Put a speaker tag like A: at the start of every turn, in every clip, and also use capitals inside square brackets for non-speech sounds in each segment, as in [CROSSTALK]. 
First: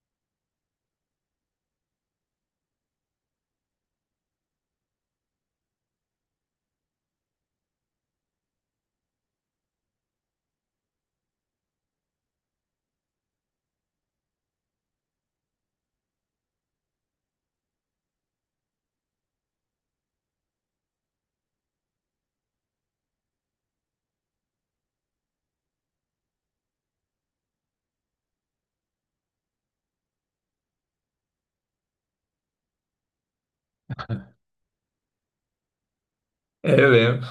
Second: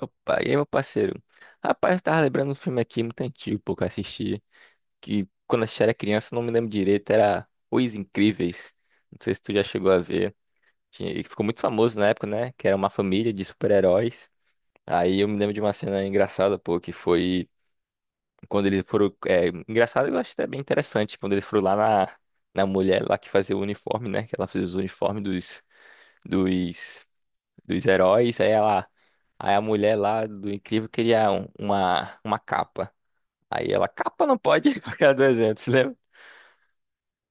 A: Opa, e aí, meu parceiro? Rapaz, eu tava lembrando um filme aqui muito antigo, pô, que eu assisti, que quando eu assisti era criança, eu não me lembro direito, era Os Incríveis. Não sei se tu já chegou a ver. E ficou muito famoso na época, né? Que era uma família de super-heróis. Aí eu me lembro de uma cena engraçada, pô, que foi quando eles foram. É, engraçado, eu acho até bem interessante, quando eles foram lá na, na mulher lá que fazia o uniforme, né? Que ela fez os uniformes Dos dos heróis, aí ela, aí a mulher lá do Incrível queria uma capa. Aí ela, capa não pode, [LAUGHS] porque era 200, lembra?
B: É, eu lembro.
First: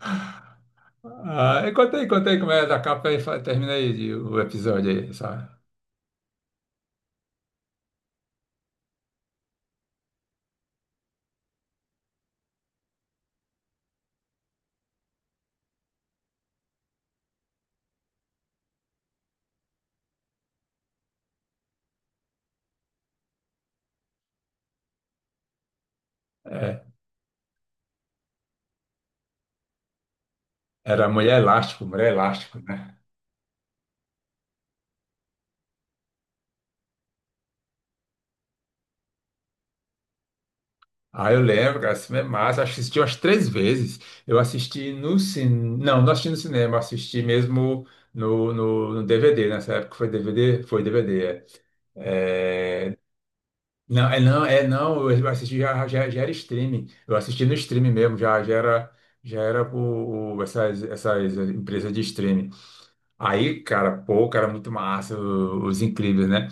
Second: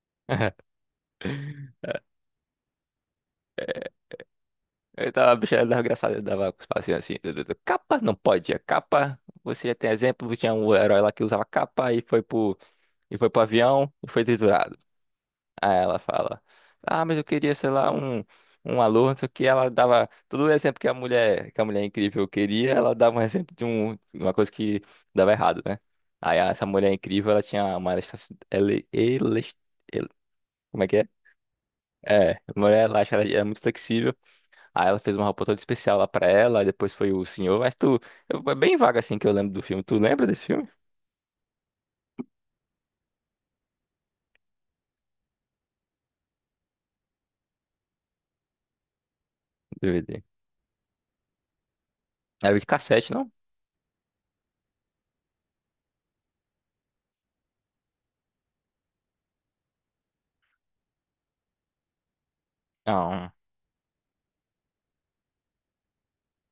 B: [LAUGHS]
A: [LAUGHS]
B: Ah, e conta aí como é da capa e termina aí o episódio
A: Eu
B: aí,
A: tava, a
B: sabe?
A: bicha era engraçada, eu dava os passinhos assim, capa não pode, é capa, você já tem exemplo, tinha um herói lá que usava capa e foi pro avião e foi triturado. Aí ela fala, ah, mas eu queria, sei lá, um aluno, só que ela dava todo o exemplo que a mulher, incrível queria, ela dava um exemplo de uma coisa que dava errado, né? Aí essa
B: É,
A: mulher incrível, ela tinha uma elasticidade, como é que é?
B: era Mulher Elástico, Mulher
A: É,
B: Elástico,
A: a mulher
B: né?
A: elástica, ela era muito flexível, aí ela fez uma roupa toda especial lá pra ela, aí depois foi o senhor, mas tu, é bem vaga assim que eu lembro do filme, tu lembra desse filme?
B: Ah, eu lembro, cara, esse filme é massa. Acho que assisti umas três vezes. Eu assisti no cinema. Não, não assisti no cinema, assisti mesmo no DVD. Nessa época foi
A: DVD.
B: DVD? Foi DVD, é.
A: Era de
B: É,
A: cassete, não?
B: não, é não, é não, eu assisti, já era streaming, eu assisti no streaming mesmo, já era, já era o, essas empresas de streaming.
A: Não,
B: Aí, cara, pô, cara, muito massa, os Incríveis, né?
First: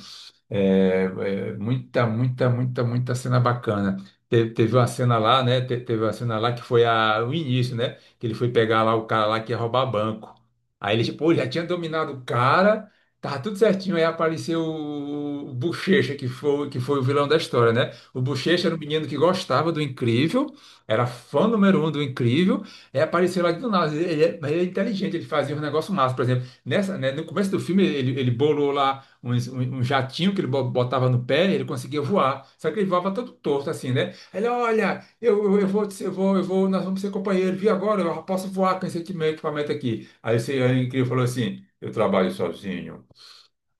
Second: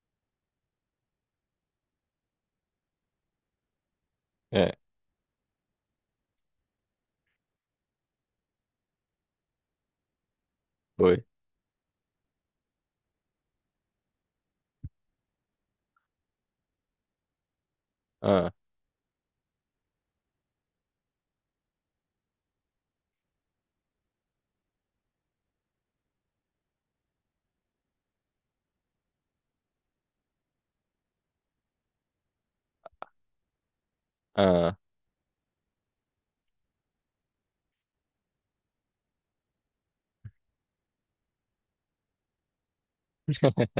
B: É, é, muita, muita, muita, muita cena bacana. Teve
A: é,
B: uma cena lá, né? Teve uma cena lá que foi o início, né? Que ele foi pegar lá o cara lá que ia roubar banco. Aí ele,
A: foi.
B: pô, já tinha dominado o cara, tava tudo certinho. Aí apareceu o Bochecha, que foi, o vilão da história, né? O
A: Ah,
B: Bochecha era um menino que gostava do Incrível, era fã número um do Incrível. Aí apareceu lá do nada. Ele é, mas ele é inteligente, ele fazia um negócio massa, por exemplo. Nessa, né, no começo do filme, ele bolou lá um jatinho que ele botava no pé, ele conseguia voar. Só que ele voava todo torto, assim, né? Ele,
A: ah,
B: olha, eu vou, nós vamos ser companheiros, vi agora, eu posso voar com esse equipamento aqui. Aí esse aí o Incrível falou assim: eu trabalho sozinho.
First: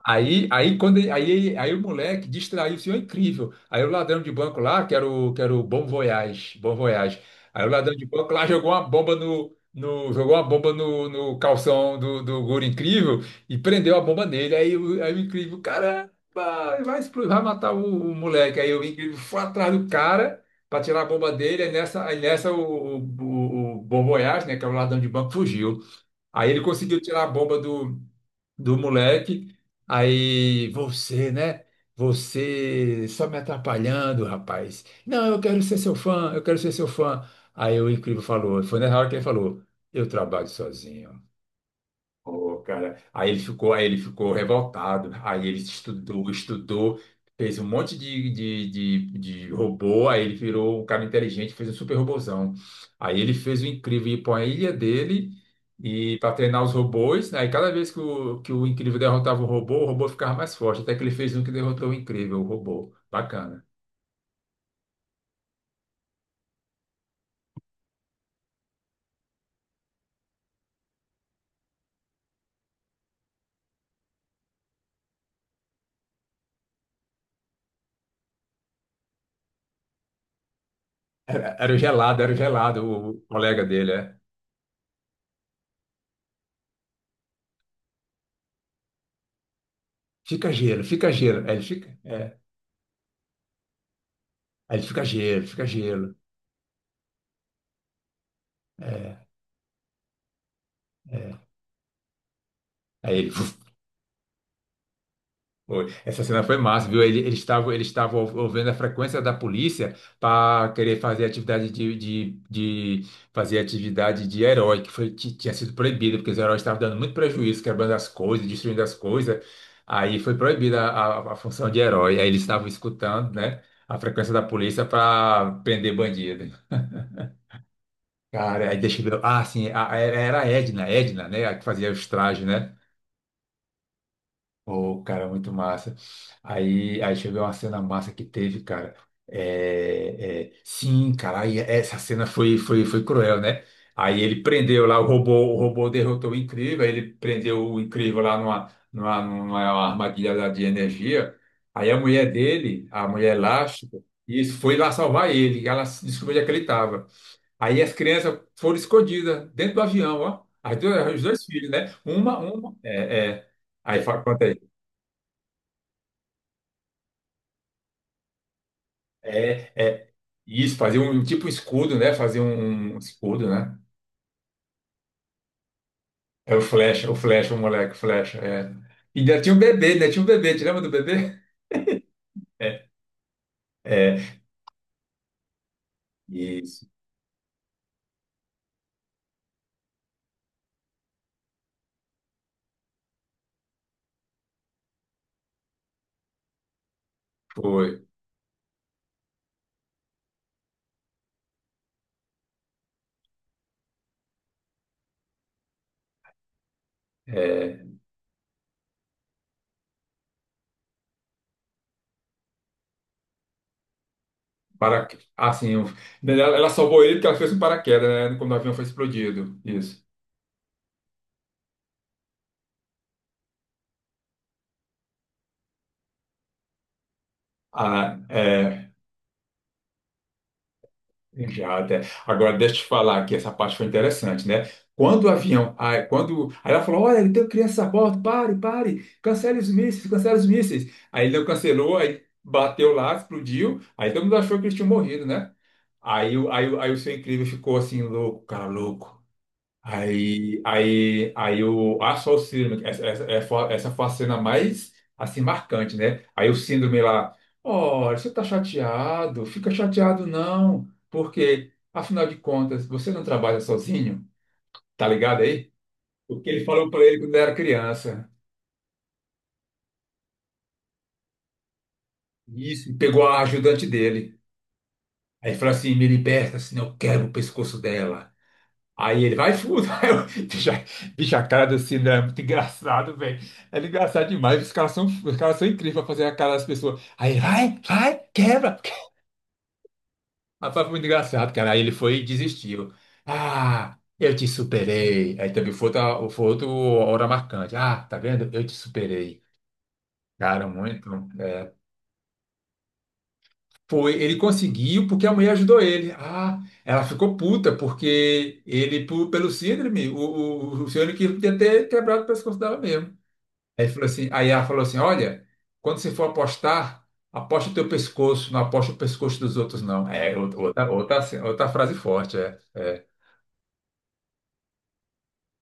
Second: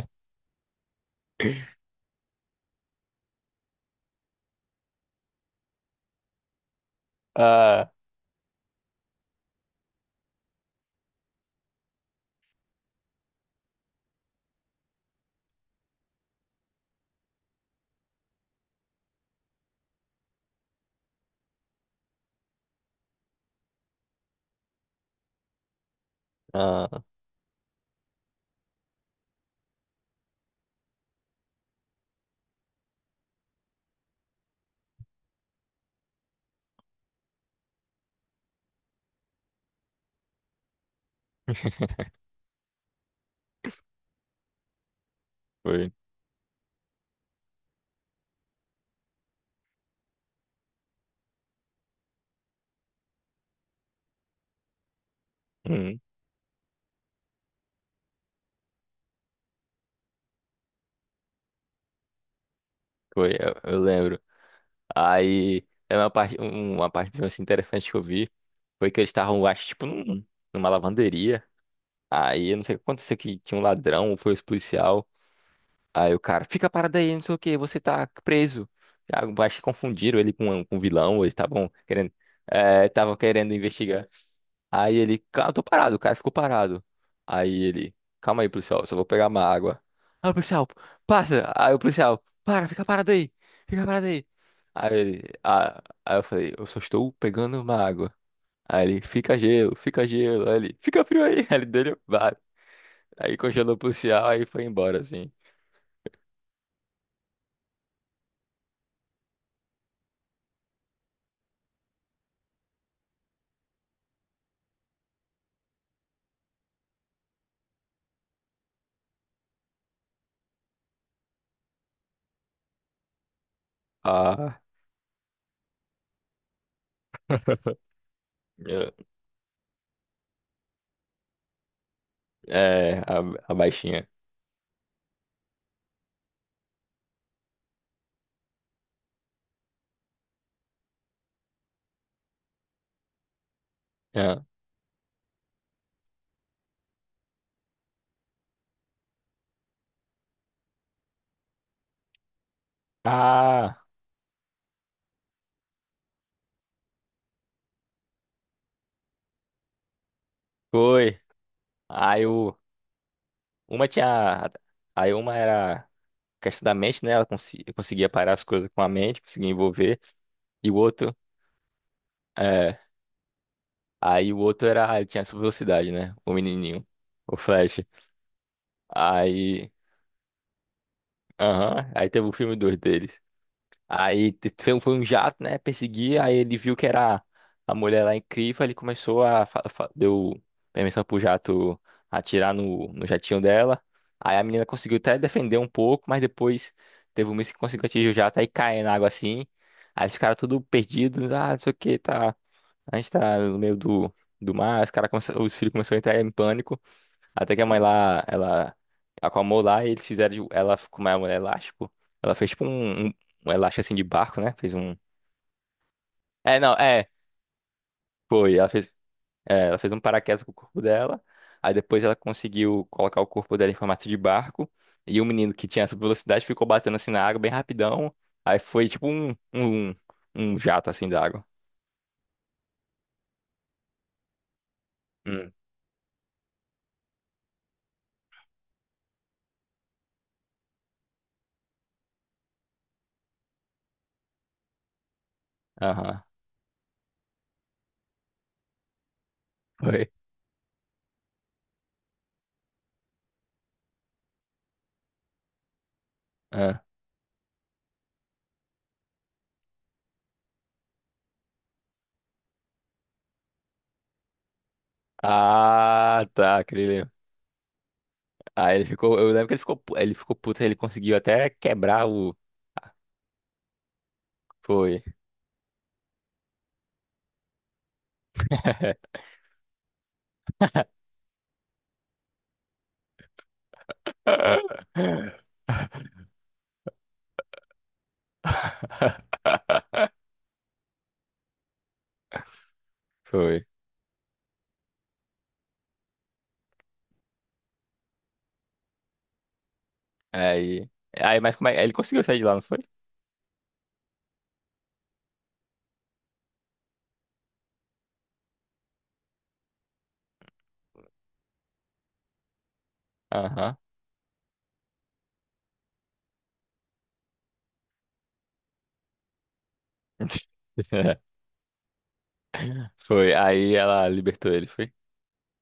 B: Quando, ele- aí o moleque distraiu o senhor Incrível. Aí o ladrão de banco lá, que era o Bom Voyage, Bom Voyage. Aí o
A: ah.
B: ladrão de banco lá jogou uma bomba no, no calção do Guri Incrível e prendeu a bomba nele. Aí, aí o Incrível, caramba, vai explodir, vai matar o moleque. Aí o Incrível foi atrás do cara para tirar a bomba dele. Aí nessa o Bom Voyage, né, que era o ladrão de banco, fugiu. Aí ele conseguiu
A: Ah,
B: tirar a bomba do moleque. Aí você, né? Você só me atrapalhando, rapaz. Não, eu quero ser seu fã, eu quero ser seu fã. Aí o Incrível falou, foi na hora que ele falou, eu trabalho sozinho. Pô, cara, aí ele ficou revoltado. Aí ele
A: foi.
B: estudou, estudou, fez um monte de robô. Aí ele virou um cara inteligente, fez um super robôzão. Aí ele fez o Incrível ir para a ilha dele
A: Uhum.
B: e para treinar os robôs. Aí cada vez que o Incrível derrotava um robô, o robô ficava mais forte. Até que ele fez um que derrotou o Incrível, o robô.
A: Foi,
B: Bacana.
A: eu lembro. Aí, é uma parte, uma parte assim, interessante que eu vi foi que eles estavam, acho, tipo, numa lavanderia. Aí, eu não sei o que aconteceu, que tinha um ladrão, ou foi os policial. Aí o cara, fica parado aí, não sei o que, você tá preso. Ah, eu acho que confundiram ele com um vilão, ou eles
B: Era,
A: estavam
B: era o
A: querendo,
B: gelado, era o gelado,
A: é,
B: o,
A: estavam
B: o
A: querendo
B: colega dele,
A: investigar.
B: é.
A: Aí ele, cara, eu tô parado, o cara ficou parado. Aí ele, calma aí, policial, só vou pegar uma água. Aí o
B: Fica
A: policial,
B: gelo, fica gelo.
A: passa!
B: Aí ele
A: Aí o
B: fica,
A: policial,
B: é.
A: para, fica parado aí, fica parado aí.
B: Aí ele
A: Aí
B: fica
A: ele,
B: gelo, fica
A: ah,
B: gelo.
A: aí eu falei, eu só estou pegando uma água. Aí ele, fica gelo, fica gelo. Aí ele, fica frio aí. [LAUGHS] Aí ele dele, vai.
B: Aí ele.
A: Aí
B: [LAUGHS]
A: congelou o policial, aí foi embora, assim.
B: Foi. Essa cena foi massa, viu? Eles estavam ouvindo a frequência da polícia para querer fazer atividade de herói, que foi, tinha sido proibida, porque os heróis estavam dando muito prejuízo, quebrando as coisas, destruindo as coisas. Aí foi proibida a função de herói. Aí eles estavam escutando, né, a frequência da
A: Ah,
B: polícia para prender bandido.
A: [LAUGHS]
B: Cara, aí
A: eu-
B: deixa eu ver. Ah, sim, era a Edna, Edna, né, a que fazia os trajes, né?
A: é, a baixinha.
B: Ô, cara, muito massa. Aí chegou uma cena massa que teve, cara. É, é, sim, cara, aí essa cena foi, foi cruel, né? Aí
A: É.
B: ele prendeu lá o robô derrotou o Incrível, aí ele prendeu o Incrível lá numa armadilha lá de energia. Aí a mulher dele, a mulher
A: Ah,
B: elástica, isso foi lá salvar ele, ela descobriu onde é que ele estava. Aí as crianças foram escondidas dentro do avião, ó.
A: foi.
B: Os dois filhos, né?
A: Aí
B: Uma,
A: o,
B: uma, é, é.
A: uma
B: Aí fala,
A: tinha, aí uma era. Questão da mente, né? Ela eu conseguia parar as coisas com a mente, conseguia
B: é,
A: envolver.
B: é
A: E o
B: isso, fazer
A: outro,
B: um tipo escudo, né? Fazer
A: é,
B: um escudo, né?
A: aí o outro era, ele tinha essa velocidade, né? O
B: É o
A: menininho,
B: flecha, o
A: o
B: flecha, o
A: Flash.
B: moleque, o flecha. É. E ainda tinha um
A: Aí,
B: bebê, né? Tinha um bebê, te lembra do bebê?
A: aham, aí teve o filme dois
B: É,
A: deles. Aí
B: é
A: foi um jato, né? Perseguir, aí ele viu que
B: isso,
A: era a mulher lá incrível, ele começou a. Deu permissão pro jato atirar no, no jatinho dela. Aí a menina conseguiu até defender um pouco, mas depois teve um míssil que conseguiu
B: foi.
A: atingir o jato, aí cai na água assim. Aí eles ficaram tudo perdidos, ah, não sei o que, tá. A gente tá no meio do, do mar, os, cara os filhos começaram a entrar em pânico. Até que a mãe
B: É,
A: lá, ela acalmou lá e eles fizeram, ela como é um elástico, ela fez tipo um, um, um elástico assim de barco, né? Fez um.
B: para, assim, ela
A: É,
B: ela
A: não,
B: salvou
A: é,
B: ele porque ela fez um paraquedas, né? Quando o
A: foi. Ela
B: avião foi
A: fez,
B: explodido.
A: é, ela fez um
B: Isso.
A: paraquedas com o corpo dela. Aí depois ela conseguiu colocar o corpo dela em formato de barco. E o menino que tinha essa velocidade ficou batendo assim na água bem rapidão.
B: Ah,
A: Aí foi
B: é.
A: tipo um jato assim da água.
B: Já até. Agora, deixa eu te falar que essa parte foi interessante, né? Quando o
A: Hum.
B: avião. Aí, aí ela falou: olha, ele tem criança a bordo, pare, pare, cancele os mísseis, cancele os mísseis. Aí ele não cancelou, aí bateu lá, explodiu. Aí todo mundo achou que eles tinham morrido, né?
A: Aham.
B: Aí, aí o seu Incrível ficou assim, louco, cara, louco.
A: Foi.
B: Aí, o, a só o Síndrome, essa foi a cena mais, assim, marcante, né? Aí o
A: Ah,
B: Síndrome lá, olha, você tá chateado, fica chateado não, porque, afinal de contas, você não trabalha sozinho, tá ligado aí?
A: ah,
B: O que
A: tá,
B: ele falou pra
A: querido.
B: ele quando ele era criança.
A: Aí ele ficou, eu lembro que ele ficou, ele ficou puto, ele conseguiu até quebrar o.
B: Isso, e pegou a ajudante dele.
A: Foi.
B: Aí falou assim, me liberta, senão eu quebro o pescoço dela. Aí ele vai fundo. [LAUGHS] Aí eu, bicho, bicho, a cara do Sidra é muito engraçado, velho. É engraçado demais. Os caras são incríveis pra
A: [LAUGHS]
B: fazer a cara das pessoas. Aí ele vai, vai, quebra. [LAUGHS] Rapaz, foi muito engraçado, cara. Aí ele foi e desistiu.
A: Foi.
B: Ah, eu te superei. Aí também foi outra hora marcante. Ah, tá vendo? Eu te superei. Cara,
A: Aí.
B: muito.
A: Aí, mas como é? Ele conseguiu sair de lá, não foi?
B: Foi, ele conseguiu porque a mulher ajudou ele. Ah, ela ficou puta porque ele, pelo Síndrome, o senhor que podia ter quebrado o pescoço dela mesmo.
A: Aham.
B: Aí, ele falou assim, aí ela falou assim: olha, quando você for apostar, aposta o teu pescoço, não aposta o pescoço dos outros, não. É outra, outra,
A: [LAUGHS]
B: outra frase forte, é. É.
A: Foi. Aí ela libertou ele, foi?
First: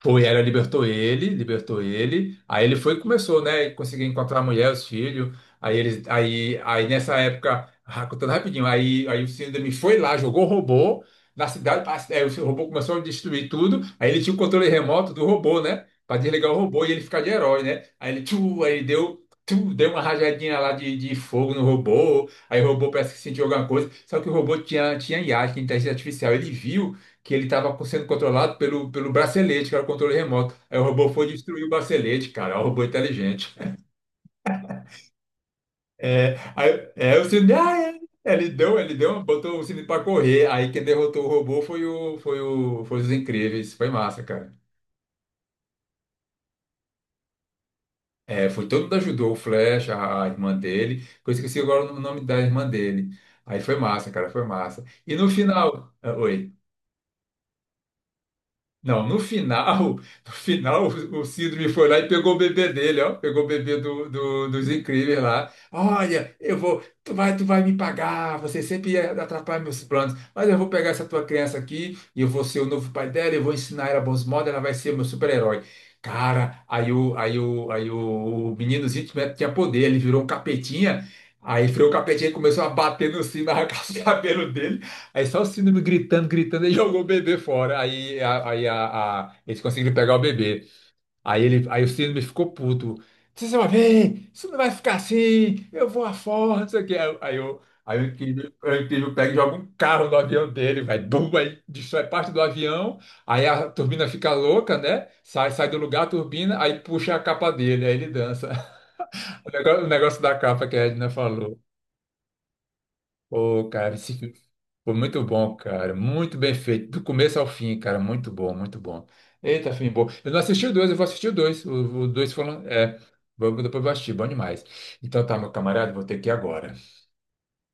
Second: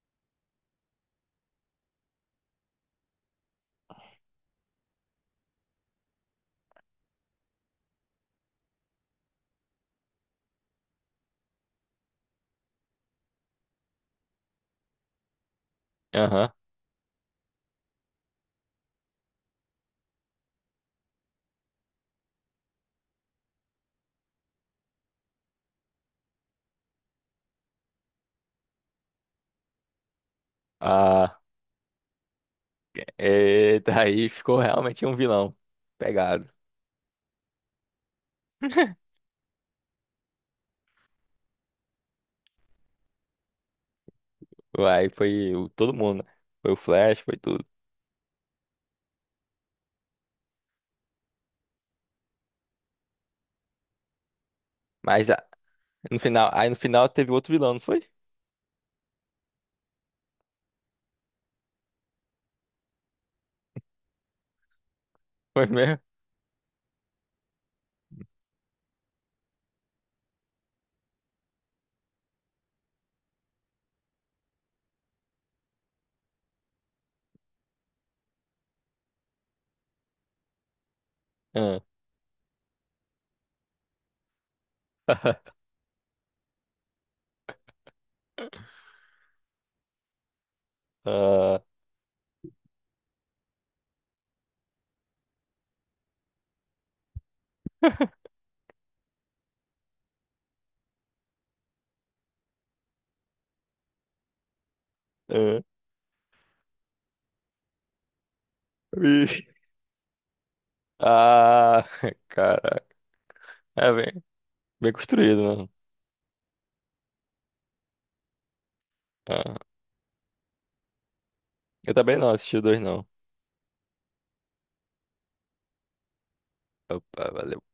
B: Foi, ela libertou ele, libertou ele. Aí ele foi e começou, né? Conseguiu encontrar a mulher, os filhos. Aí eles, aí nessa época, ah, contando rapidinho, aí o Síndrome foi lá, jogou robô na cidade. Aí o robô começou a destruir tudo. Aí ele tinha o controle remoto do robô, né? Para
A: Aham.
B: desligar o robô e ele ficar de herói, né? Aí ele, tchu, aí ele deu, tchu, deu uma rajadinha lá de fogo no robô. Aí o robô parece que sentiu alguma coisa. Só que o robô tinha, IA, tinha inteligência artificial. Ele viu que ele estava sendo controlado pelo bracelete, que era o controle remoto. Aí o robô foi
A: Ah.
B: destruir o bracelete, cara, é um robô inteligente.
A: Eita, aí ficou realmente um vilão.
B: É,
A: Pegado.
B: aí, é, o Cine, ah, é. Ele deu, ele
A: [LAUGHS]
B: deu, botou o Cine para correr. Aí quem derrotou o robô foi o, foi os Incríveis. Foi massa, cara.
A: Aí foi todo mundo, né? Foi o Flash, foi tudo.
B: É, foi todo mundo ajudou, o Flash, a irmã dele. Que eu esqueci agora o nome da irmã dele. Aí foi massa, cara, foi massa. E no
A: Mas ah,
B: final, ah,
A: no final,
B: oi.
A: aí no final teve outro vilão, não foi?
B: Não, no final, [LAUGHS] no final o Síndrome foi lá e pegou o bebê dele, ó, pegou o bebê dos Incríveis lá.
A: Foi mesmo?
B: Olha, eu vou, tu vai me pagar, você sempre atrapalha meus planos, mas eu vou pegar essa tua criança aqui e eu vou ser o novo pai dela, eu vou ensinar ela bons modos, ela vai ser meu super-herói. Cara, aí o meninozinho tinha poder, ele virou um capetinha, aí
A: Ah,
B: foi o capetinha e começou a bater no sino, [LAUGHS] arrancar os cabelos. Aí só o Síndrome gritando, gritando, ele [LAUGHS] jogou o bebê fora. Aí, eles conseguiram pegar o bebê. Aí,
A: ah,
B: o Síndrome ficou puto. Vocês vão ver, isso não vai ficar assim, eu vou afora, não sei o quê. Aí, o Incrível, pega e joga um carro no avião dele, vai, bum, aí destrói parte do avião. Aí a turbina fica louca, né? Sai,
A: ah.
B: sai do lugar a turbina, aí puxa a capa dele, aí ele dança. [LAUGHS]
A: Ih.
B: O negócio da capa que a Edna falou.
A: Ah, [LAUGHS] cara.
B: Pô,
A: É
B: cara, esse
A: bem,
B: filme
A: bem
B: foi muito bom,
A: construído, né?
B: cara. Muito bem feito. Do começo ao fim, cara. Muito bom, muito bom.
A: Ah,
B: Eita, filme bom. Eu não assisti o dois, eu vou assistir o dois.
A: eu
B: O
A: também não
B: dois
A: assisti o
B: falando.
A: dois,
B: É,
A: não.
B: depois eu vou assistir, bom demais. Então tá, meu camarada, vou ter que ir agora.
A: Opa, valeu.